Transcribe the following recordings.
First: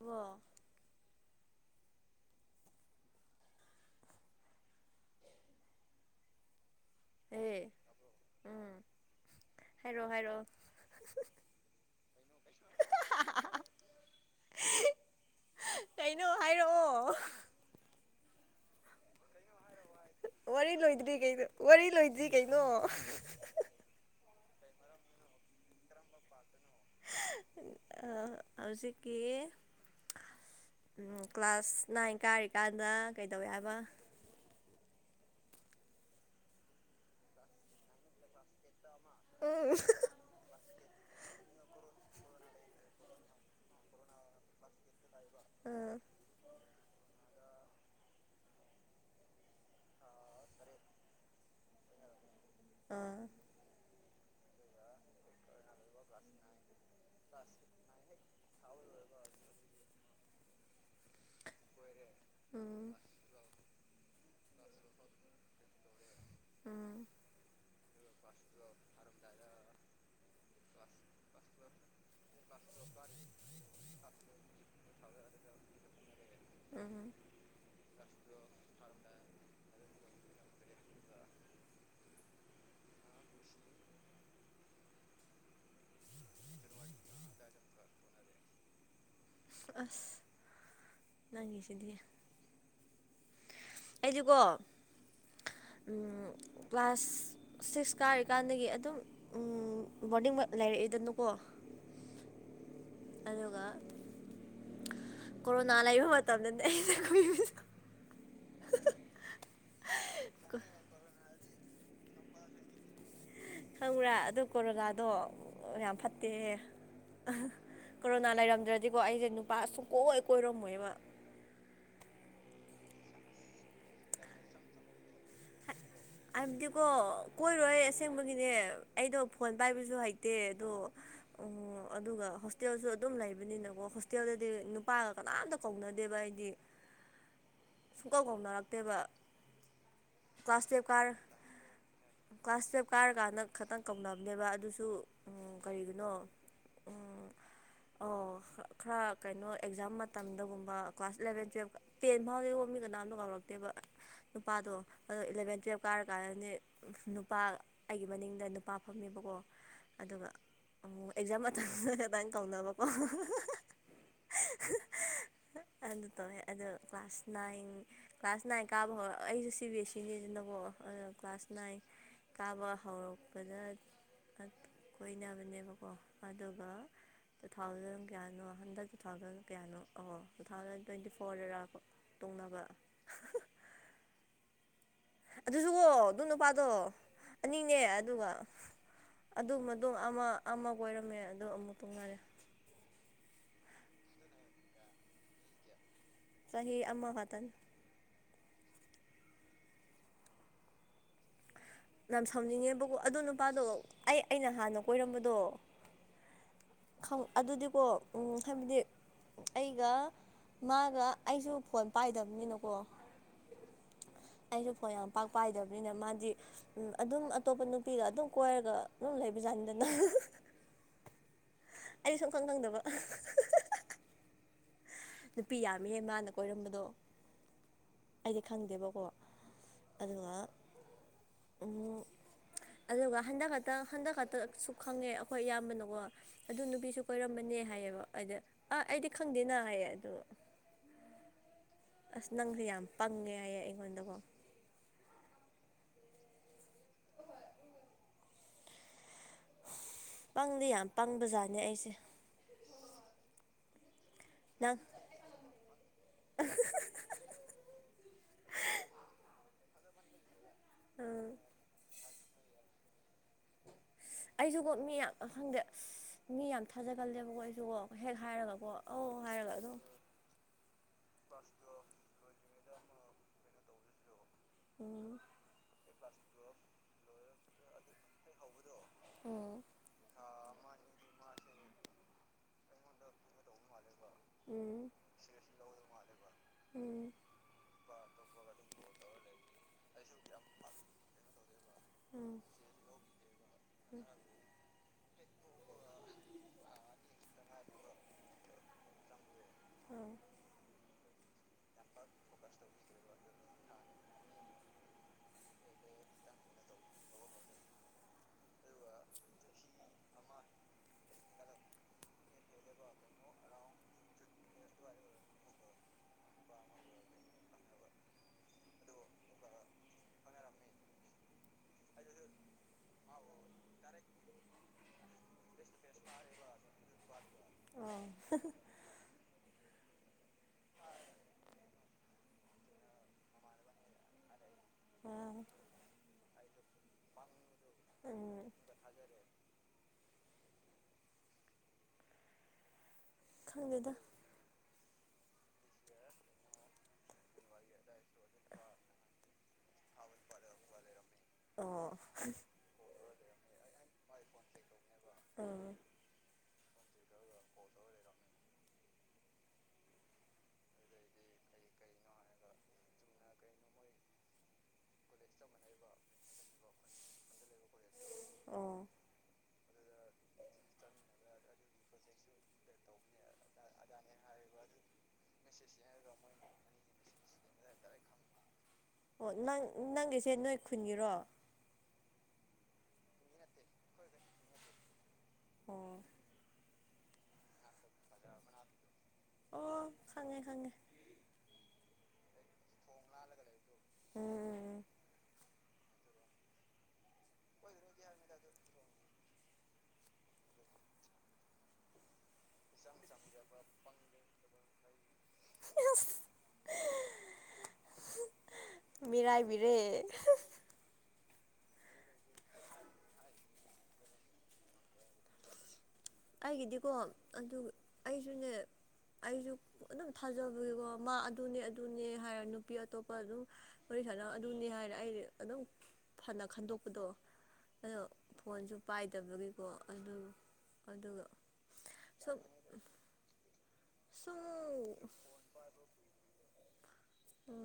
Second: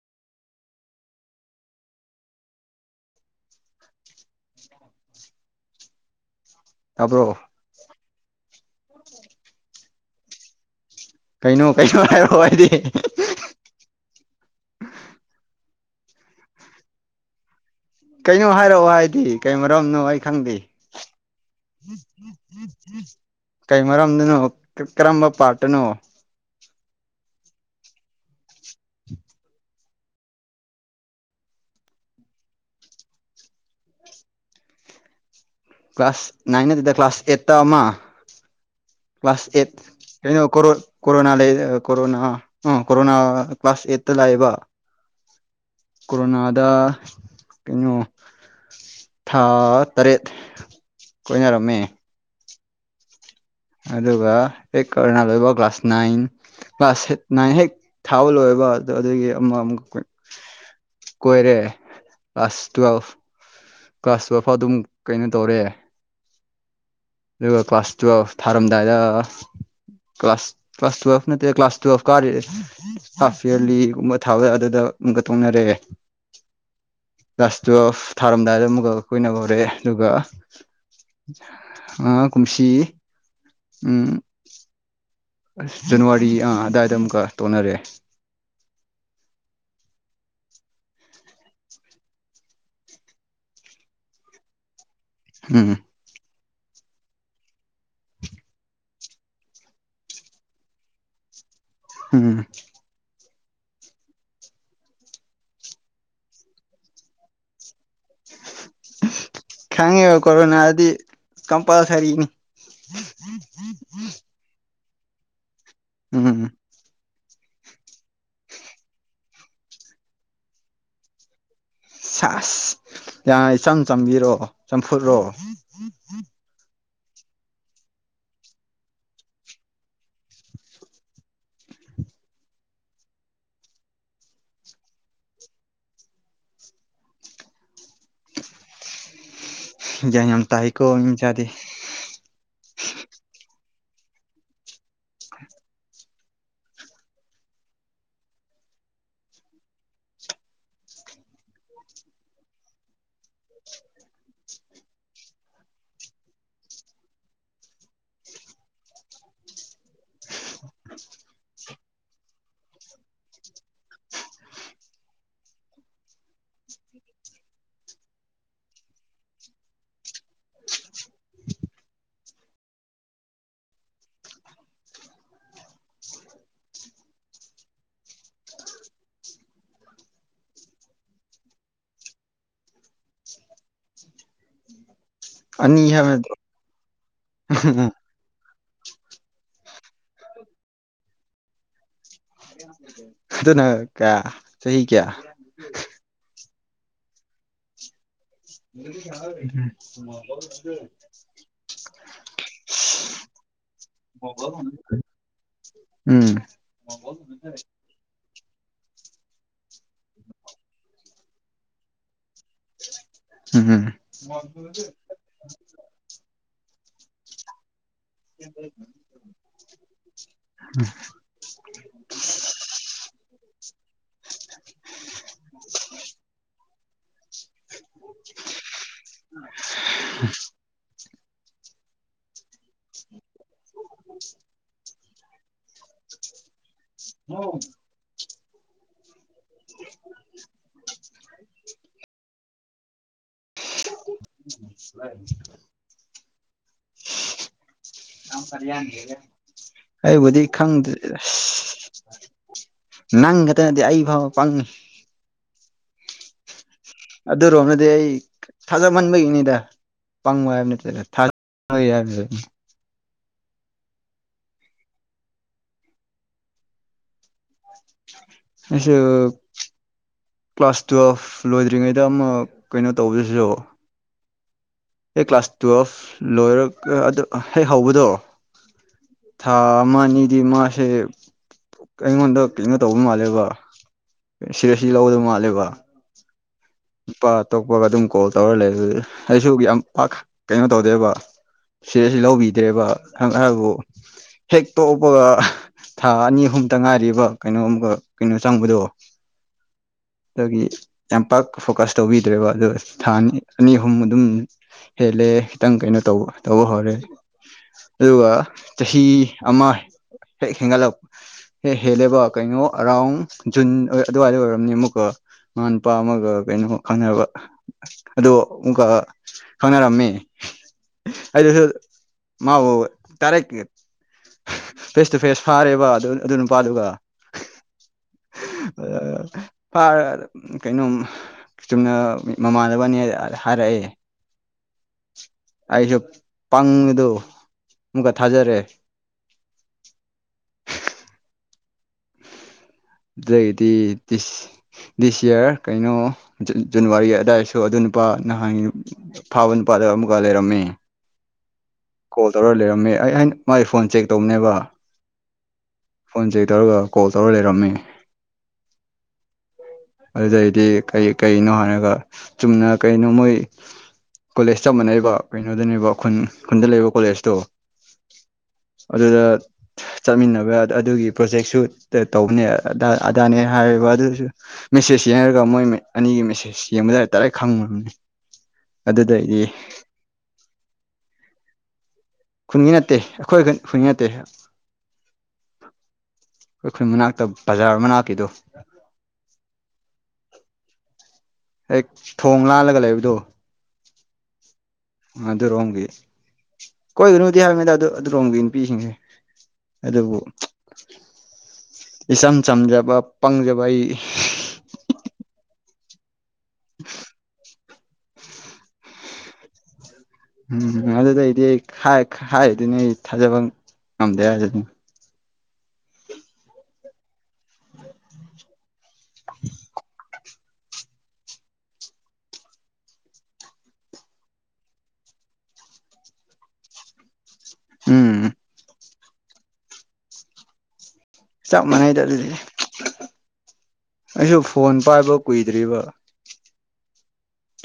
ꯋꯥ ꯇꯥꯕ꯭ꯔꯣ ꯍꯦ ꯎꯝ ꯍꯥꯏꯔꯣ ꯍꯥꯏꯔꯣ ꯀꯩꯅꯣ ꯀꯩꯅꯣ ꯍꯥꯏꯔꯣ ꯍꯥꯏꯗꯤ [unintelligible] ꯀꯩꯅꯣ ꯍꯥꯏꯔꯛꯑꯣ [unintelligible] ꯀꯩꯅꯣ ꯍꯥꯏꯔꯛꯑꯣ ꯍꯥꯏ ꯀꯩ ꯃꯔꯣꯝꯅꯣ ꯑꯩ ꯈꯪꯗꯦ ꯋꯥꯔꯤ ꯂꯣꯏꯗ꯭ꯔꯤ ꯀꯩꯅꯣ ꯋꯥꯔꯤ ꯂꯣꯏꯗ꯭ꯔꯤ ꯀꯩꯅꯣ ꯀꯩ ꯃꯔꯝꯗꯅꯣ ꯀꯔꯝꯕ ꯄꯥꯠꯇꯅꯣ ꯍꯧꯖꯤꯛꯀꯤ ꯀ꯭ꯂꯥꯁ ꯅꯥꯏꯟ ꯀꯥꯔꯤꯀꯥꯟꯗ ꯀꯩꯗꯧꯋꯦꯕ ꯀ꯭ꯂꯥꯁ ꯅꯥꯏꯟ ꯅꯜꯇꯦꯗ ꯀ꯭ꯂꯥꯁ ꯑꯦꯠꯇ ꯑꯃ ꯀ꯭ꯂꯥꯁ ꯎꯝ ꯑꯦꯠ ꯀꯩꯅꯣ ꯀꯣꯔꯣꯅꯥ ꯂꯩ ꯀꯣꯔꯣꯅꯥ ꯑꯥ ꯀꯣꯔꯣꯅꯥ ꯀ꯭ꯂꯥꯁ ꯑꯦꯛꯇ ꯂꯥꯛꯑꯦꯕ ꯑꯥ ꯀꯣꯔꯣꯅꯥꯗ ꯀꯩꯅꯣ ꯊꯥ ꯇꯔꯦꯠ ꯀꯣꯏꯅꯔꯝꯃꯦ ꯑꯥ ꯑꯗꯨꯒ ꯍꯦꯛ ꯀꯣꯔꯅꯥ ꯂꯣꯏꯕ ꯀ꯭ꯂꯥꯁ ꯅꯥꯏꯟ ꯀ꯭ꯂꯥꯁ ꯍꯠ ꯅꯥꯏꯟ ꯍꯦꯛ ꯊꯥꯕ ꯂꯣꯏꯕ ꯑꯗ ꯑꯗꯨꯒꯤ ꯑꯃ ꯑꯃꯨꯛ꯫ ꯀꯣꯏꯔꯦ ꯑꯁ ꯎꯝ ꯇꯨꯑꯦꯜꯐ ꯀ꯭ꯂꯥꯁ ꯇꯨꯋꯜꯞ ꯐꯥꯎ ꯑꯗꯨꯝ ꯀꯩꯅꯣ ꯇꯧꯔꯦ ꯎꯝ ꯑꯗꯨꯒ ꯀ꯭ꯂꯥꯁ ꯇꯨꯌꯦꯜꯞ ꯊꯥꯔꯝꯗꯥꯏꯗ ꯀ꯭ꯂꯥꯁ ꯀ꯭ꯂꯥꯁ ꯇꯨꯌꯦꯜꯐ ꯅꯠꯇꯦ ꯀ꯭ꯂꯥꯁ ꯇꯨꯌꯦꯜꯐ ꯀꯔꯤ꯫ ꯍꯥꯐ ꯌꯥꯔꯂꯤꯒꯨꯝꯕ ꯊꯥꯕꯗ ꯑꯗꯨꯗ ꯑꯃꯨꯛꯀ ꯇꯣꯡꯅꯔꯦ ꯎꯝ ꯂꯥꯁ ꯇꯨꯌꯦꯜꯐ ꯊꯥꯔꯝꯗꯥꯏꯗ ꯑꯃꯨꯛꯀ ꯀꯨꯏꯅ ꯍꯧꯔꯛꯑꯦ ꯑꯗꯨꯒ ꯑꯥ ꯀꯨꯝꯁꯤ ꯎꯝ ꯑꯁ ꯖꯅꯋꯥꯔꯤ ꯑꯥ ꯑꯗꯥꯏꯗ ꯑꯃꯨꯛꯀ ꯇꯣꯛꯅꯔꯦ ꯑꯁ ꯅꯪꯒꯤꯁꯤꯗꯤ ꯑꯩꯗꯤꯀꯣ ꯎꯝ ꯎꯝ ꯀ꯭ꯂꯥꯁ ꯁꯤꯛꯁ ꯀꯥꯔꯤꯀꯥꯟꯗꯒꯤ ꯑꯗꯨꯝ ꯎꯝ ꯕꯣꯔꯗꯤꯡ ꯃꯛ ꯂꯩꯔꯛꯏꯗꯅꯀꯣ ꯎꯝ ꯑꯗꯨꯒ ꯀꯣꯔꯣꯅꯥ ꯂꯩꯕ ꯃꯇꯝꯗꯗꯤ [unintelligible] ꯈꯪꯉꯦꯕ ꯀꯣꯔꯔꯣꯅꯥꯗꯤ ꯀꯝꯄꯜꯁꯔꯤꯅꯤ ꯈꯪꯕ꯭ꯔꯥ ꯑꯗꯨ ꯀꯣꯔꯣꯅꯗꯣ ꯌꯥꯝ ꯐꯠꯇꯦ ꯎꯝ ꯍꯥ ꯀꯣꯔꯣꯅꯥ ꯂꯩꯔꯝꯗ꯭ꯔꯗꯤꯀꯣ ꯑꯩꯁꯦ ꯅꯨꯄꯥ ꯁꯨꯡꯀꯣꯏ ꯀꯣꯏꯔꯝꯃꯣꯏꯕ ꯁꯥꯁ ꯌꯥ ꯏꯆꯝ ꯆꯝꯕꯤꯔꯣ ꯆꯝꯐꯨꯠꯔꯣ ꯍꯥꯏꯕꯗꯤꯀꯣ ꯀꯣꯏꯔꯣꯏ ꯑꯁꯦꯡꯕꯒꯤꯅꯦ ꯑꯩꯗꯣ ꯐꯣꯟ ꯄꯥꯏꯕꯁꯨ ꯍꯩꯇꯦ ꯑꯗꯣ ꯑꯣ ꯑꯗꯨꯒ ꯍꯣꯁꯇꯦꯜꯁꯨ ꯑꯗꯨꯝ ꯂꯩꯕꯅꯤꯅꯀꯣ ꯍꯣꯁꯇꯦꯜꯗꯗꯤ ꯅꯨꯄꯥꯒ ꯀꯅꯥꯝꯇ꯫ ꯀꯧꯅꯗꯦꯕ ꯑꯩꯗꯤ ꯁꯨꯡꯀꯧ ꯀꯧꯅꯔꯛꯇꯦꯕ ꯌꯥꯡ ꯌꯝ ꯇꯥꯏ ꯀꯔꯦ ꯀ꯭ꯂꯥꯁ ꯇꯨꯌꯦꯞ ꯀꯥꯔꯀꯥꯟꯗ ꯈꯇꯪ ꯀꯧꯅꯕꯅꯦꯕ ꯑꯗꯨꯁꯨ ꯎꯝ ꯀꯔꯤꯒꯤꯅꯣ ꯎꯝ ꯑꯣ ꯈꯥ ꯈꯔ ꯀꯩꯅꯣ ꯑꯦꯛꯖꯥꯝ ꯃꯇꯝꯗꯒꯨꯝꯕ ꯀ꯭ꯂꯥꯁ ꯏꯂꯦꯚꯦꯟ ꯇꯨꯌꯦꯜꯞ꯫ ꯇꯦꯟ ꯐꯥꯎꯗꯤ ꯃꯤ ꯀꯅꯥꯝꯇ ꯀꯧꯔꯛꯇꯦꯕ ꯅꯨꯄꯥꯗꯣ ꯑꯗꯣ ꯏꯂꯥꯚꯦꯟ ꯇꯨꯌꯞ ꯀꯥꯔꯀꯥꯟꯗꯗꯤ ꯅꯨꯄꯥ ꯑꯩꯒꯤ ꯃꯅꯤꯡꯗ ꯅꯨꯄꯥ ꯐꯝꯃꯦꯕꯀꯣ꯫ ꯑꯗꯨꯒ ꯑꯃꯨꯛ ꯑꯦꯛꯖꯥꯝ ꯃ꯫ [unintelligible] ꯑꯗꯥꯏ ꯀꯧꯅꯕꯀꯣ ꯍꯥ [unintelligible] ꯑꯗꯨ ꯇꯧꯋꯦ ꯑꯗꯣ ꯀ꯭ꯂꯥꯁ ꯅꯥꯏꯟ ꯀ꯭ꯂꯥꯁ ꯅꯥꯏꯟ ꯀꯥꯕ ꯍꯧꯔ ꯑꯩꯁꯨ ꯁꯤ ꯕꯤ ꯑꯦꯁꯤ ꯅꯦ ꯅꯪ ꯑꯣ ꯀ꯭ꯂꯥꯁ ꯅꯥꯏꯟ ꯀꯥꯕ ꯍꯧꯔꯛꯄꯗ꯫ ꯑ ꯀꯣꯏꯅꯕꯅꯦꯕꯀꯣ ꯑꯗꯨꯒ ꯇꯨ ꯊꯥꯎꯖꯟ ꯀꯌꯥꯅꯣ ꯍꯟꯗꯛ ꯇꯨ ꯊꯥꯎꯖꯟ ꯀꯌꯥꯅꯣ ꯑꯣ ꯇꯨ ꯊꯥꯎꯖꯟ ꯇ꯭ꯋꯦꯟꯇꯤ ꯐꯣꯔꯗꯔ ꯄ ꯇꯣꯛꯅꯕ [unintelligible] ꯑꯗꯨꯁꯨ ꯀꯣ ꯑꯅꯤ ꯍꯥꯏꯕ ꯑꯗꯨ ꯅꯠꯇ꯭ꯔꯣ ꯅꯨꯄꯥꯗꯣ ꯑꯅꯤꯅꯦ ꯑꯗꯨꯒ꯫ ꯑꯗꯨ ꯝꯇꯨꯡ ꯑꯃ ꯑꯃ ꯀꯣꯏꯔꯝꯃꯦ ꯑꯗꯨ ꯑꯃꯨꯛ ꯇꯣꯛꯅꯔꯦ ꯑꯗꯨꯅ ꯀꯌꯥ ꯆꯍꯤ ꯀꯌꯥ ꯆꯍꯤ ꯑꯃꯈꯛꯇꯪ ꯎꯝ [unintelligible] ꯅꯝ ꯁꯥꯎꯅꯤꯡꯉꯦꯕꯀꯣ ꯑꯗꯣ ꯅꯨꯄꯥꯗꯣ ꯑꯩ ꯑꯩꯅ ꯍꯥꯟꯅ ꯀꯣꯏꯔꯝꯕꯗꯣ ꯎꯝ ꯈꯥꯪ ꯑꯗꯨꯗꯤꯀꯣ ꯎꯝ ꯍꯥꯏꯕꯗꯤ ꯑꯩꯒ ꯃꯥꯒ ꯑꯩꯁꯨ ꯐꯣꯟ ꯄꯥꯏꯗꯕꯅꯤꯅ ꯀꯣ ꯎꯝ ꯎꯝ ꯑꯩꯁꯨ ꯐꯤꯟ ꯌꯥꯝ ꯄꯥꯛ ꯄꯥꯏꯗꯕꯅꯤꯅ ꯃꯥꯗꯤ ꯑꯗꯨꯝ ꯑꯇꯣꯞꯄ ꯅꯨꯄꯤꯒ ꯑꯗꯨꯝ ꯀꯣꯏꯔꯒ ꯑꯗꯨꯝ ꯂꯩꯕꯖꯥꯅꯤꯗꯅ ꯎꯝ ꯑꯩ ꯁꯨꯝ ꯈꯪ ꯈꯪꯗꯕ ꯍꯥ ꯍꯥꯍꯥ ꯅꯨꯄꯤ ꯌꯥꯝꯃꯤꯍꯦ ꯃꯥꯅ ꯀꯣꯏꯔꯝꯕꯗꯣ ꯑꯩꯗꯤ ꯈꯪꯗꯦꯕꯀꯣ ꯑꯗꯨꯒ ꯑꯗꯨꯒ ꯍꯟꯗꯛ ꯈꯛꯇ ꯍꯟꯗꯛ ꯈꯛꯇ ꯁꯨꯛ ꯈꯪꯉꯦ ꯑꯩꯈꯣꯏ ꯏꯌꯥꯝꯕꯅ ꯑꯣ ꯑꯗꯨ ꯅꯨꯄꯤꯁꯨ ꯀꯣꯏꯔꯝꯕꯅꯦ ꯍꯥꯏꯌꯦꯕ ꯑꯗ꯫ ꯑꯥ ꯑꯩꯗꯤ ꯈꯪꯗꯦꯅ ꯍꯥꯏꯌꯦ ꯑꯗꯨ ꯑꯁ ꯅꯪꯁꯦ ꯌꯥꯝ ꯄꯪꯉꯦ ꯍꯥꯏꯌꯦ꯫ ꯑꯩꯉꯣꯟꯗꯀꯣ [inaudible] [unintelligible] [inaudible] [unintelligible] ꯑꯩꯕꯨꯗꯤ ꯄꯪꯗꯤ ꯌꯥꯝ ꯈꯪꯗꯦ ꯑꯁ ꯄꯪꯕꯖꯥꯠꯅꯦ ꯑꯩꯁꯦ ꯅꯪꯈꯠꯇ ꯅꯠꯇꯦ ꯑꯩ ꯐꯥꯎ ꯄꯪꯉꯤ ꯅꯪ ꯑꯗꯨꯔꯣꯝꯅꯗꯤ ꯑꯩ ꯊꯥꯖꯃꯟꯕꯒꯤꯅꯤꯗ ꯄꯪꯕ ꯍꯥꯏꯕ ꯅꯠꯇꯦꯗ ꯊ ꯎꯝ [unintelligible] ꯑꯩꯁꯨꯀꯣ ꯃꯤ ꯌꯥꯝ ꯈꯪꯗꯦ ꯢꯁ ꯃꯤ ꯌꯥꯝ ꯊꯥꯖꯒꯜꯂꯦꯕꯀꯣ ꯑꯩꯁꯨꯀꯣ ꯍꯦꯛ ꯍꯥꯏꯔꯒꯀꯣ ꯑꯩꯁꯨ ꯑꯧ ꯍꯥꯏꯔꯒ ꯑꯗꯨꯝ ꯀ꯭ꯂꯥꯁ ꯇꯨꯌꯦꯦꯜꯐ ꯂꯣꯏꯗ꯭ꯔꯤꯉꯩꯗ ꯑꯃꯨꯛ ꯀꯩꯅꯣ ꯇꯧꯕꯁꯤꯁꯨ ꯎꯝ ꯑꯦ ꯀ꯭ꯂꯥꯁ ꯇꯨꯋꯦꯜꯐ ꯂꯣꯏꯔꯒ ꯑꯗꯨ ꯍꯦꯛ ꯍꯧꯕꯗꯣ ꯊꯥ ꯎꯝ ꯑꯃ ꯑꯅꯤꯗꯤ ꯃꯥꯁꯦ ꯑꯩꯉꯣꯟꯗ ꯀꯩꯅꯣ ꯇꯧꯕ ꯃꯥꯜꯂꯦꯕ ꯁꯤꯔ ꯁꯤ ꯂꯧꯕꯗꫭ ꯃꯥꯜꯂꯦꯕ ꯃꯥꯜꯂꯦꯕ ꯅꯨꯄꯥ ꯑꯇꯣꯛꯄꯒ ꯑꯗꯨꯝ ꯀꯣꯜ ꯇꯧꯔ ꯂꯩ ꯑꯗꯨꯗꯤ ꯑꯩꯁꯨ ꯌꯥꯝ ꯄꯥꯛ ꯀꯩꯅꯣ ꯇꯧꯗꯦꯕ ꯁꯤꯔ꯭ꯁꯁꯨ ꯎꯝ ꯂꯧꯕꯤꯗ꯭ꯔꯦꯕ ꯑꯗꯨꯕꯨ ꯍꯦꯛ ꯇꯣꯛꯄꯒ ꯊꯥ ꯑꯅꯤ ꯑꯍꯨꯝꯇꯪ ꯉꯥꯏꯔꯤꯕ ꯀꯩꯅꯣꯝꯒ ꯀꯩꯅꯣ ꯆꯪꯕꯗꯨ ꯎꯝ ꯎꯝ ꯑꯗꯨꯒꯤ ꯌꯥꯝꯄꯥꯛ ꯐꯣꯀ꯭ꯁ ꯇꯧꯕꯤꯗ꯭ꯔꯦꯕ ꯑꯗꯨꯒ ꯊꯥ ꯑꯅꯤ ꯑꯅꯤ ꯑꯍꯨꯝ ꯑꯗꯨꯝ ꯍꯦꯜꯂꯦ ꯈꯤꯇꯪ ꯀꯩꯅꯣ ꯇꯧꯕ ꯇꯧꯕ ꯍꯧꯔꯦ ꯑꯗꯨꯒ ꯆꯍꯤ ꯑꯃ ꯍꯦꯛ ꯍꯦꯟꯒꯂꯞ ꯍꯦ ꯍꯦꯜꯂꯦꯕ ꯀꯩꯅꯣ ꯑꯔꯥꯎꯟ ꯖꯨꯟ ꯑꯗꯨꯋꯥꯏꯗ ꯑꯣꯏꯔꯝꯅꯤꯕꯀꫭ ꯃꯥ ꯅꯨꯨꯄꯥ ꯑꯃꯒ ꯀꯩꯅꯣ ꯈꯪꯅꯕ ꯑꯗꯨ ꯑꯃꯨꯛꯀ ꯈꯪꯅꯔꯝꯃꯦ ꯑꯩꯗꯁꯨ ꯃꯥꯕꯨ ꯇꯥꯔꯛꯀꯦ ꯐꯦꯁ ꯇꯨ ꯐꯦꯁ ꯐꯥꯔꯦꯕ ꯑꯗꯨ ꯑꯗꯨ ꯅꯨꯄꯥꯗꯨꯒ ꯑ ꯑꯣ ꯐꯥꯔ ꯀꯩꯅꯣꯝ ꯆꯨꯝꯅ ꯃꯃꯥꯟꯅꯕꯅꯦ ꯍꯥꯏꯔꯛꯑꯦ ꯑꯣ ꯑꯩꯁꯨ ꯄꯪꯕꯗꯨ ꯑꯃꯨꯛꯀ ꯎꯝ ꯊꯥꯖꯔꯦ ꯈꯪꯗꯦꯗ ꯑꯗꯨꯗꯩꯗꯤ ꯗꯤꯁ ꯗꯤꯁ ꯌꯔ ꯀꯩꯅꯣ ꯖ ꯖꯅꯥꯋꯥꯔꯤ ꯑꯗꯥꯏꯁꯨ ꯑꯗꯨ ꯅꯨꯄꯥ ꯅꯍꯥꯟꯒꯤ ꯐꯥꯕ ꯅꯨꯄꯥꯗ ꯑꯃꯨꯛꯀ ꯂꯩꯔꯝꯃꯦ ꯑꯣ ꯀꯣꯜ ꯇꯧꯔ ꯂꯩꯔꯝꯃꯦ ꯑꯩ ꯑꯩꯅ ꯃꯥꯏ ꯐꯣꯟ ꯆꯦꯛ ꯇꯧꯕꯅꯦꯕ ꯎꯝ ꯐꯣꯟ ꯆꯦꯛ ꯇꯧꯔꯒ ꯀꯣꯜ ꯇꯧꯔ ꯂꯩꯔꯝꯃꯦ ꯑꯗꯨꯗꯩꯗꯤ ꯀꯩ ꯀꯩꯅꯣ ꯍꯥꯏꯔꯒ ꯆꯨꯝꯅ ꯀꯩꯅꯣ ꯃꯣꯏ ꯀꯣꯂꯦꯁ ꯆꯞ ꯃꯥꯟꯅꯩꯕ ꯀꯩꯅꯣꯗꯅꯦꯕ ꯈꯨꯟ ꯈꯨꯟꯗ ꯂꯩꯕ ꯀꯣꯂꯦꯁꯇꯣ ꯑꯣ ꯑꯗꯨꯗ ꯆꯠꯃꯤꯟꯅꯕ ꯑꯗꯨꯒꯤ ꯄ꯭ꯔꯣꯖꯦꯛꯁꯨ ꯇꯧꯕꯅꯦ ꯑꯗꯥ ꯑꯗꯥꯅꯦ ꯍꯥꯏꯔꯦꯕ ꯑꯗꯨꯁꯨ ꯃꯦꯁꯦꯁ ꯌꯦꯡꯉꯒ ꯃꯣꯏ ꯑꯅꯤꯒꯤ ꯃꯦꯁꯦꯁ ꯌꯦꯡꯕꯗ ꯗꯥꯥꯏꯔꯦꯛ ꯈꯪꯕꯉꯝꯃꯦ ꯑꯣ ꯅꯪ ꯅꯪꯒꯤꯁꯦ ꯅꯣꯏ ꯈꯨꯟꯒꯤꯔꯣ ꯈꯨꯟꯒꯤ ꯅꯠꯇꯦ ꯑꯩꯈꯣꯏ ꯈꯨꯟꯒꯤ ꯅꯠꯇꯦ ꯑꯣ ꯑꯩꯈꯣꯏ ꯃꯅꯥꯛꯇ ꯕꯖꯥꯔ ꯃꯅꯥꯛꯀꯤꯗꯣ ꯑꯣ ꯈꯪꯉꯦ ꯈꯪꯉꯦ ꯍꯦꯛ ꯊꯣꯡ ꯂꯥꯜꯂꯒ ꯂꯩꯕꯗꯣ ꯎꯝ ꯎꯝ ꯑꯗꯨꯔꯣꯝꯒꯤ ꯀꯣꯏꯒꯅꯨꯗꯤ ꯍꯥꯏꯕꯅꯤ ꯑꯗꯥꯏꯗꯨ ꯑꯗꯨ ꯂꯣꯝꯒꯤ ꯅꯨꯄꯤꯁꯤꯡꯁꯦ ꯑꯗꯨꯕꯨ ꯏꯆꯝ ꯆꯝꯖꯕ ꯄꯪꯖꯕ ꯑꯩ ꯎꯝ ꯑꯁ [inaudible] [unintelligible] ꯃꯤꯔꯥꯏꯕꯤꯔꯦ ꯎꯝ ꯑꯗꯨꯅ ꯑꯩꯗꯤ ꯍꯥꯏ ꯍꯥꯏꯔꯤꯗꯨꯅꯤ ꯑꯩ ꯊꯥꯖꯕ ꯉꯝꯗꯦ ꯍꯥꯏꯖꯦ ꯑꯗꯨꯅꯤ ꯑꯩꯒꯤꯗꯤꯀꯣ ꯑꯗꯨ ꯑꯩꯁꯨꯅꯦ ꯑꯩꯁꯨ ꯑꯗꯨꯝ ꯊꯥꯖꯕꯒꯤꯀꯣ ꯃꯥ ꯑꯗꯨꯅꯦ ꯑꯗꯨꯅꯦ ꯍꯥꯏꯔ ꯅꯨꯄꯤ ꯑꯇꯣꯞꯄ ꯑꯗꯨꯝ ꯋꯥꯔꯤ ꯁꯥꯅ ꯑꯗꯨꯅꯤ ꯍꯥꯏꯔꯦ ꯑꯩ ꯑꯗꯨꯝ ꯐꯅ ꯈꯟꯗꯣꯛꯄꯗꯣ ꯑꯗꯣ ꯎꯝ ꯐꯣꯟꯁꯨ ꯄꯥꯏꯗꯕꯒꯤꯀꯣ ꯑꯗꯨ ꯑꯗꯨꯒ ꯆꯞ ꯃꯥꯟꯅꯩꯗ ꯑꯗꯨꯗꯤ ꯁꯨꯝ ꯑꯩꯁꯨ ꯐꯣꯟ ꯁꯨꯝ ꯄꯥꯏꯕ ꯀꯨꯏꯗ꯭ꯔꯤꯕ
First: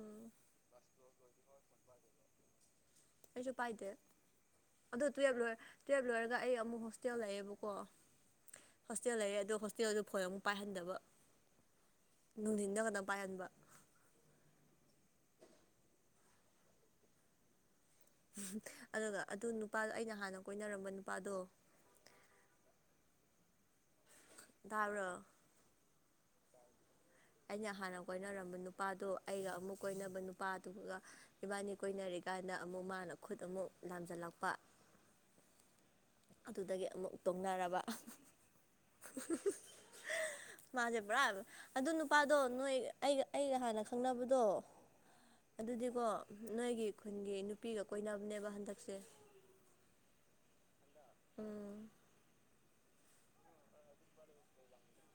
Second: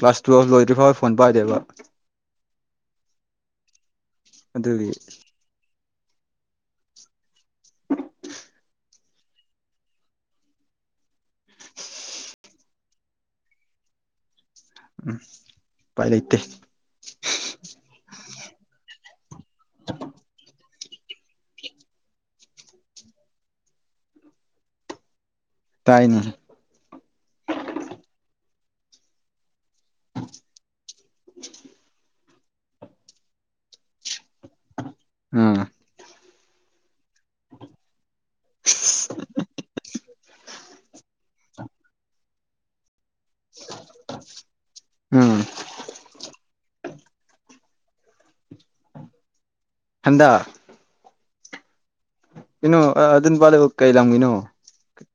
ꯀ꯭ꯂꯥꯁ ꯇꯨꯌꯦꯞ ꯂꯣꯏꯗ꯭ꯔꯤ ꯐꯥꯎ ꯐꯣꯟ ꯄꯥꯏꯗꯦꯕ ꯑꯩꯁꯨ ꯄꯥꯏꯗꯦ ꯑꯗꯨꯒꯤ ꯇꯨꯌꯦꯞ ꯂꯣꯏ ꯇꯨꯌꯦꯞ ꯂꯣꯏꯔꯒ ꯑꯩ ꯑꯃꯨꯛ ꯍꯣꯁꯇꯦꯜ ꯂꯩꯌꯦꯕꯀꯣ ꯍꯣꯁꯇꯦꯜ ꯂꯩꯔꯦ ꯑꯗꯨ ꯍꯣꯁꯇꯦꯜꯗꯨ ꯐꯣꯟ ꯑꯃꯨꯛ ꯄꯥꯏꯍꯟꯗꯕ ꯅꯨꯡꯊꯤꯟꯗ ꯈꯛꯇꯪ ꯄꯥꯏꯍꯟꯕ ꯎꯝ ꯄꯥꯏ ꯂꯩ ꯏꯇꯦ ꯑꯗꯨꯒ ꯑꯗꯨ ꯅꯨꯄꯥꯗꯣ ꯑꯩꯅ ꯍꯥꯟꯅ ꯀꯣꯏꯅꯔꯝꯕ ꯅꯨꯄꯥꯗꯣ ꯔ ꯇꯥꯏꯅ ꯑꯩꯅ ꯍꯥꯟꯅ ꯀꯣꯏꯅꯔꯝꯕ ꯅꯨꯄꯥꯗꯣ ꯑꯩꯒ ꯑꯃꯨꯛ ꯀꯣꯏꯅꯕ ꯅꯨꯄꯥ ꯑꯗꯨꯒꯒ ꯏꯕꯥꯅꯤ ꯀꯣꯏꯅꯔꯤꯒꯦ ꯀꯥꯏꯅ ꯑꯃꯨꯛ ꯃꯥꯅ ꯈꯨꯠ ꯑꯃꯨꯛ ꯂꯥꯝꯖꯜꯂꯛꯄ ꯑꯥ ꯑꯗꯨꯗꯒꯤ ꯑꯃꯨꯛ ꯇꯧꯅꯔꯕ ꯃꯥꯁꯦ ꯄꯨꯔꯥ ꯑꯗꯨ ꯅꯨꯄꯥꯗꯣ ꯅꯣꯏ ꯑꯩꯒ ꯑꯩꯒ ꯍꯥꯟꯅ ꯈꯪꯅꯕꯗꯣ ꯎꯝ ꯑꯗꯨꯗꯤꯀꯣ ꯅꯣꯏꯒꯤ ꯈꯨꯟꯒꯤ ꯅꯨꯄꯤꯒ ꯀꯣꯏꯅꯕꯅꯦꯕ ꯍꯟꯗꯛꯁꯦ ꯊꯟꯗ ꯎꯝ ꯀꯩꯅꯣ ꯑꯗꯨ ꯅꯨꯄꯥꯂ ꯀꯩ ꯂꯝꯒꯤꯅꯣ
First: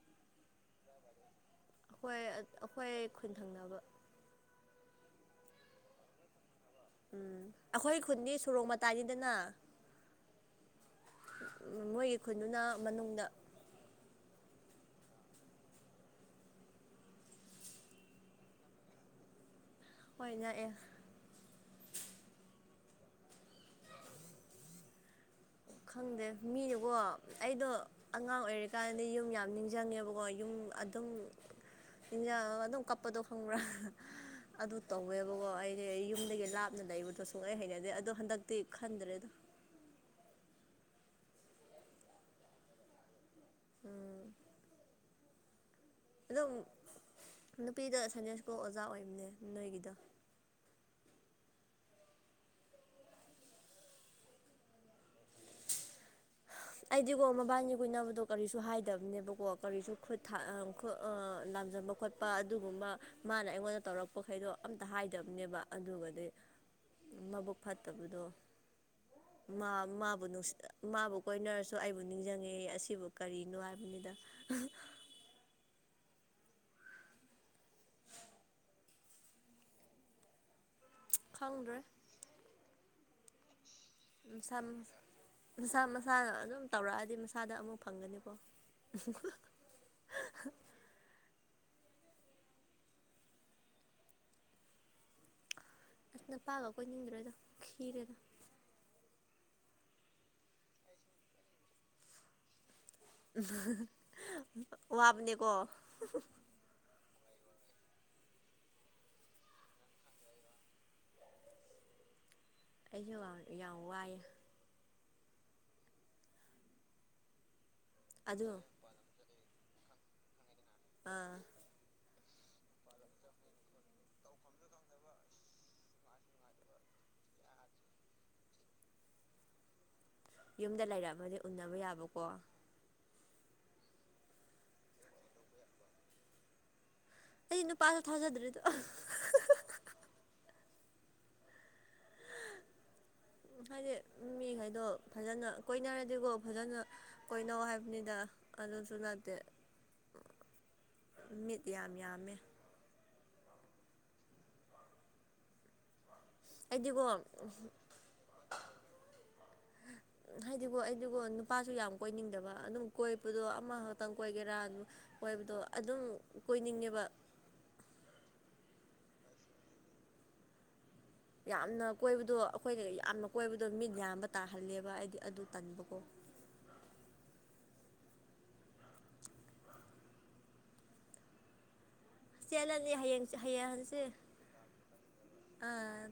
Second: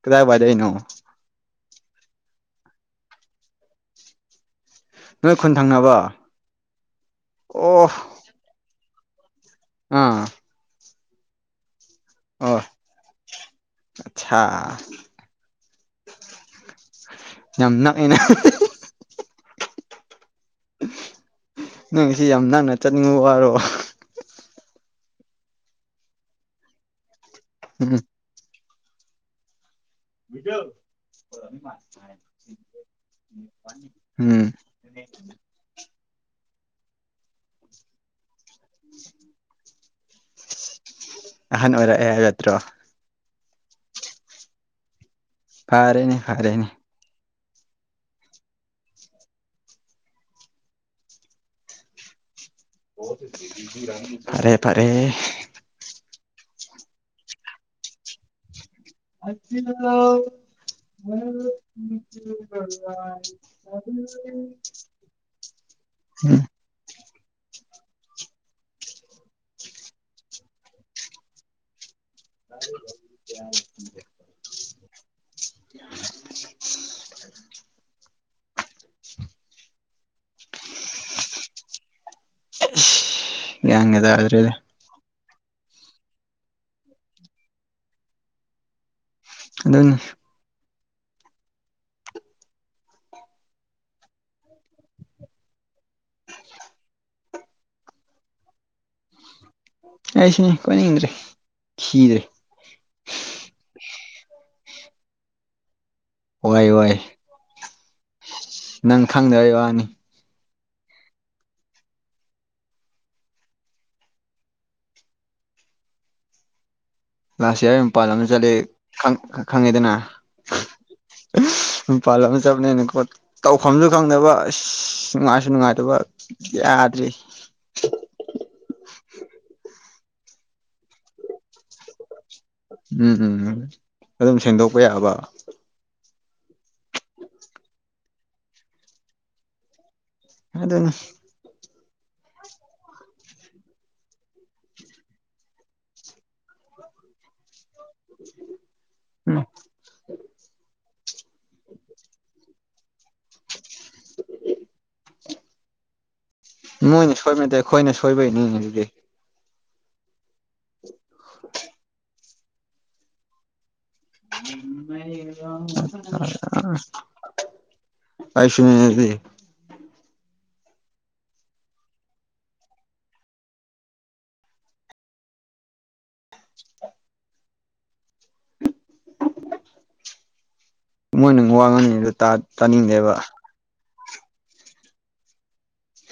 ꯀꯗꯥꯏꯋꯥꯏꯗꯏꯩꯅꯣ ꯑꯩꯈꯣꯏ ꯑꯩꯈꯣꯏ ꯈꯨꯟꯊꯪꯅꯕ ꯅꯣꯏ ꯈꯨꯟ ꯊꯪꯅꯕ ꯎꯝ ꯑꯣ ꯑꯩꯈꯣꯏ ꯈꯨꯟꯗꯤ ꯁꯨꯔꯣꯡ ꯃꯇꯥꯏꯅꯤꯗꯅ ꯑꯥ ꯝ ꯃꯣꯏꯒꯤ ꯈꯨꯟꯗꯨꯅ ꯃꯅꯨꯡꯗ ꯑꯆꯥ ꯌꯥꯝ ꯅꯥꯑꯦꯅ ꯍꯣꯏ ꯉꯥꯛꯑꯦ ꯅꯪ ꯁꯤ ꯌꯥꯝ ꯛꯅ ꯆꯠꯅꯤꯡꯕ ꯋꯥꯔꯣ ꯈꯪꯗꯦ ꯃꯤꯗꯨꯀꯣ ꯑꯩꯗꯣ ꯎꯝ ꯑꯉꯥꯡ ꯑꯣꯏꯔꯤꯀꯥꯟꯗ ꯌꯨꯝ ꯌꯥꯝ ꯅꯤꯡꯁꯤꯡꯉꯦꯕꯀꯣ ꯀ ꯌꯨꯝ ꯑꯗꯨꯝ ꯏꯤꯟꯖꯥꯡ ꯑꯗꯨꯝ ꯀꯞꯄꯗꯣ ꯈꯪꯕ꯭ꯔꯥ ꯎꯝ ꯑꯗꯨ ꯇꯧꯋꯦꯕꯀꯣ ꯑꯩꯗꯤ ꯌꯨꯝꯗꯒꯤ ꯂꯥꯞꯅ ꯂꯩꯕꯗꯣ ꯁꯨꯡꯂꯩ ꯍꯩꯅꯗꯦ ꯑꯗꯣ ꯍꯟꯗꯛꯇꯤ ꯈꯟꯗ꯭ꯔꯦꯗꯣ ꯑꯍꯥꯟ ꯑꯣꯏꯔꯛꯑꯦ ꯍꯥꯏ ꯌꯥꯠꯇ꯭ꯔꯣ ꯎꯝ ꯐꯔꯦꯅꯦ ꯑꯗꯨꯝ ꯐꯔꯦꯅꯦ ꯅꯨꯄꯤꯗ ꯁꯟꯗꯦꯁꯀꯨ ꯑꯣꯖꯥ ꯑꯣꯏꯕꯅꯦ ꯅꯣꯏꯒꯤꯗ ꯐꯔꯦ ꯐꯔꯦ ꯑꯩꯗꯤꯒꯣ ꯃꯕꯥꯅꯤ ꯀꯨꯏꯅꯕꯗꯣ ꯀꯔꯤꯁꯨ ꯍꯥꯏꯗꯕꯅꯦꯕꯀꯣ ꯀꯔꯤꯁꯨ ꯈꯨꯠꯠ ꯂꯥꯝꯖꯟꯕ ꯈꯣꯠꯄ ꯑꯗꯨꯒꯨꯝꯕ ꯃꯥꯅ ꯑꯩꯉꯣꯟꯗ ꯇꯧꯔꯛꯄꯈꯩꯗꯣ ꯑꯝꯇ ꯍꯥꯏꯗꯕꯅꯦꯕ ꯑꯗꯨꯒꯗꯤ ꯃꯕꯨꯛ ꯐꯠꯇꯕꯗꯣ ꯃꯥꯕꯨ ꯅꯨꯡꯁꯤ ꯃꯥꯕꯨ ꯀꯣꯏꯅꯔꯁꯨ ꯑꯩꯕꯨ ꯅꯤꯡꯁꯤꯡꯉꯦ ꯑꯁꯤꯕꯨ ꯀꯔꯤꯅꯣ ꯍꯥꯏꯕꯅꯤꯗ ꯎ ꯈꯪꯗ꯭ꯔꯦ ꯌꯥꯒ ꯁꯝ ꯃꯁꯥ ꯃꯁꯥꯅ ꯑꯗꯨꯝ ꯇꯧꯔꯛꯑꯗꯤ ꯃꯁꯥꯗ ꯑꯃꯨꯛ ꯐꯪꯒꯅꯤꯀꯣ ꯑꯗꯨꯅꯤ ꯑꯁꯅꯄꯥꯒ ꯀꯣꯏꯅꯤꯡꯗ꯭ꯔꯦꯗ ꯈꯤꯔꯦꯗ ꯑꯩ ꯁꯤꯅꯦ ꯀꯣꯏꯅꯤꯡꯗ꯭ꯔꯦ ꯤꯗ꯭ꯔꯦ ꯋꯥꯕꯅꯦꯀꯣ ꯋꯥꯥꯏ ꯋꯥꯏ ꯅꯪ ꯈꯪꯗꯕꯩ ꯋꯥꯅꯤ ꯑꯩꯁꯨ ꯌꯥꯝ ꯋꯥꯏꯑꯦ ꯂꯥꯁ ꯏꯌꯥꯔ ꯃꯄꯥꯟ ꯑꯃ ꯆꯠꯂꯦ ꯑꯗꯣ ꯈꯪꯉꯦꯗꯅ ꯑꯥ ꯄꯜ ꯑꯃ ꯆꯠꯅꯦꯅꯀꯣ ꯇꯧꯐꯝꯁꯨ ꯈꯪꯗꯕ ꯑꯁ ꯅꯨꯡꯉꯥꯏꯁꯨ ꯅꯨꯡꯉꯥꯏꯇꯕ ꯌꯥꯗ꯭ꯔꯤ ꯌꯨꯝꯗ ꯂꯩꯔꯛꯑꯃ ꯎꯟꯅꯅꯕ ꯌꯥꯕꯀꯣ ꯎꯝ ꯎꯝ ꯎꯝ ꯑꯗꯨꯝ ꯁꯦꯝꯦꯡꯗꯣꯛꯄ ꯌꯥꯕ ꯑꯩ ꯅꯨ ꯄ ꯊꯥꯖꯗ꯭ꯔꯦꯗꯣ ꯑꯗꯨ ꯑꯗꯨꯅ ꯎꯝ ꯍꯥꯏꯗꯤ ꯃꯤꯈꯩꯗꯣ ꯐꯖꯅ ꯀꯣꯏꯅꯔꯗꯤꯀꯣ ꯐꯖꯅ ꯀꯣꯏꯅꯧ ꯍꯥꯏꯕ ꯅꯤꯗ ꯑꯗꯨꯁꯨ ꯅꯠꯇꯦ ꯎꯝ ꯃꯤꯠ ꯌꯥꯝ ꯌꯥꯝꯃꯦ ꯑꯣꯏ ꯃꯣꯏꯅ ꯁꯣꯏꯕꯗꯦ ꯑꯩꯈꯣꯏꯅ ꯁꯣꯏꯕꯩꯅꯤ ꯑꯗꯨꯗꯤ ꯍꯥꯏꯗꯤꯀꯣ ꯑꯩꯗꯤꯒꯣ ꯅꯨꯄꯥꯁꯨ ꯌꯥꯝ ꯀꯣꯏꯅꯤꯡꯗꯕ ꯑꯗꯨꯝ ꯀꯣꯏꯕꯗꯣ ꯑꯃ ꯇꯪ ꯀꯣꯏꯒꯦꯔꯥꯅ ꯀꯣꯏꯕꯗꯣ ꯑꯗꯨꯝ ꯀꯣꯏꯅꯤꯡꯉꯦꯕ ꯑꯥꯏꯁꯨꯃꯤꯗꯤ ꯌꯥꯝꯅ ꯀꯣꯏꯕꯗꯣ ꯑꯩꯈꯣꯏꯅ ꯌꯥꯝꯅ ꯀꯣꯏꯕꯗꯣ ꯃꯤꯠ ꯌꯥꯝꯕ ꯇꯥꯍꯜꯂꯦꯕ ꯍꯥꯏꯗꯤ ꯑꯗꯨ ꯇꯟꯕꯀꯣ [inaudible] ꯃꯣꯏꯅꯪ ꯋꯥꯡꯉꯅꯤꯗ ꯆꯦꯜꯂꯅꯤ ꯍꯌꯦꯡ ꯍꯌꯦꯡꯍꯟꯁꯦ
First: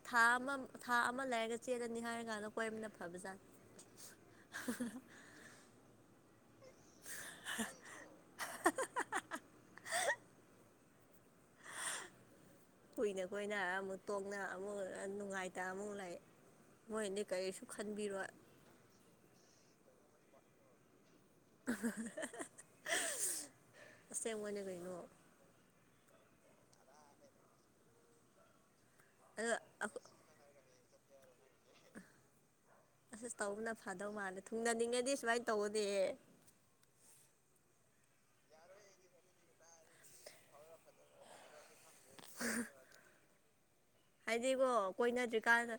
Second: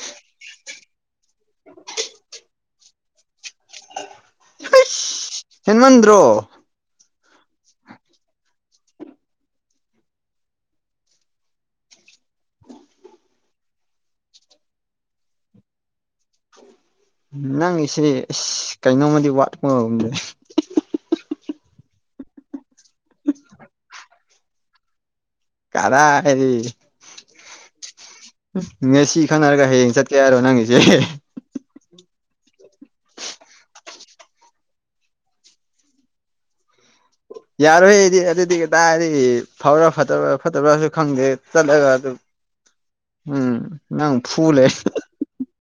ꯊꯥ ꯑꯃ ꯊꯥ ꯑꯃ ꯂꯩꯔꯒ ꯆꯦꯜꯂꯅꯤ ꯍꯥꯏꯔ ꯀꯥꯟꯗ ꯀꯣꯏꯕꯅ ꯐꯕꯖꯥꯠꯅꯤ ꯌꯦꯟ ꯃꯟꯣ ꯀꯨꯏꯅ ꯀꯨꯏꯅ ꯑꯃꯨꯛ ꯇꯣꯡꯅ ꯑꯃꯨꯛ ꯅꯨꯡꯉꯥꯏꯇ ꯑꯃꯨꯛ ꯂꯩ ꯃꯣꯏꯅꯗꯤ ꯀꯔꯤꯁꯨ ꯅꯪꯒꯤꯁꯤꯦ ꯈꯟꯕꯤꯔꯣꯏ ꯑꯁ ꯀꯩꯅꯣꯝꯃꯗꯤ ꯋꯥꯠꯄꯝꯗꯦ ꯑ [inaudible] ꯑꯁꯦꯡ ꯑꯣꯏꯅ ꯀꯩꯅꯣ ꯀꯗꯥꯔꯤ ꯉꯁꯤ ꯑꯗꯣ ꯈꯟꯅꯔꯒ ꯍꯌꯦꯡ ꯆꯠꯀꯦ ꯍꯥꯏꯔꯣ ꯅꯪꯒꯤꯁꯦ ꯑꯁ ꯑꯁ ꯇꯧꯕꯅ ꯐꯗꯧ ꯃꯥꯜꯂꯦ ꯊꯨꯡꯅꯅꯤꯡꯉꯗꯤ ꯁꯨꯃꯥꯏꯅ ꯇꯧꯅꯦ ꯌꯥꯔꯣꯏꯗꯤ ꯑꯗꯨꯗꯤ ꯀꯇꯥꯔꯗꯤ ꯐꯥꯎꯔ ꯐꯠꯇꯕ꯭ꯔ ꯐꯠꯇꯕ꯭ꯔꯥꯁꯨ ꯈꯪꯗꯦ ꯆꯠꯂꯒ ꯑ ꯎꯝ ꯅꯪ ꯐꯨ ꯂꯩ ꯍꯥꯏꯗꯤꯀꯣ ꯀꯣꯏꯅꯗ꯭ꯔꯤꯀꯥꯟꯗ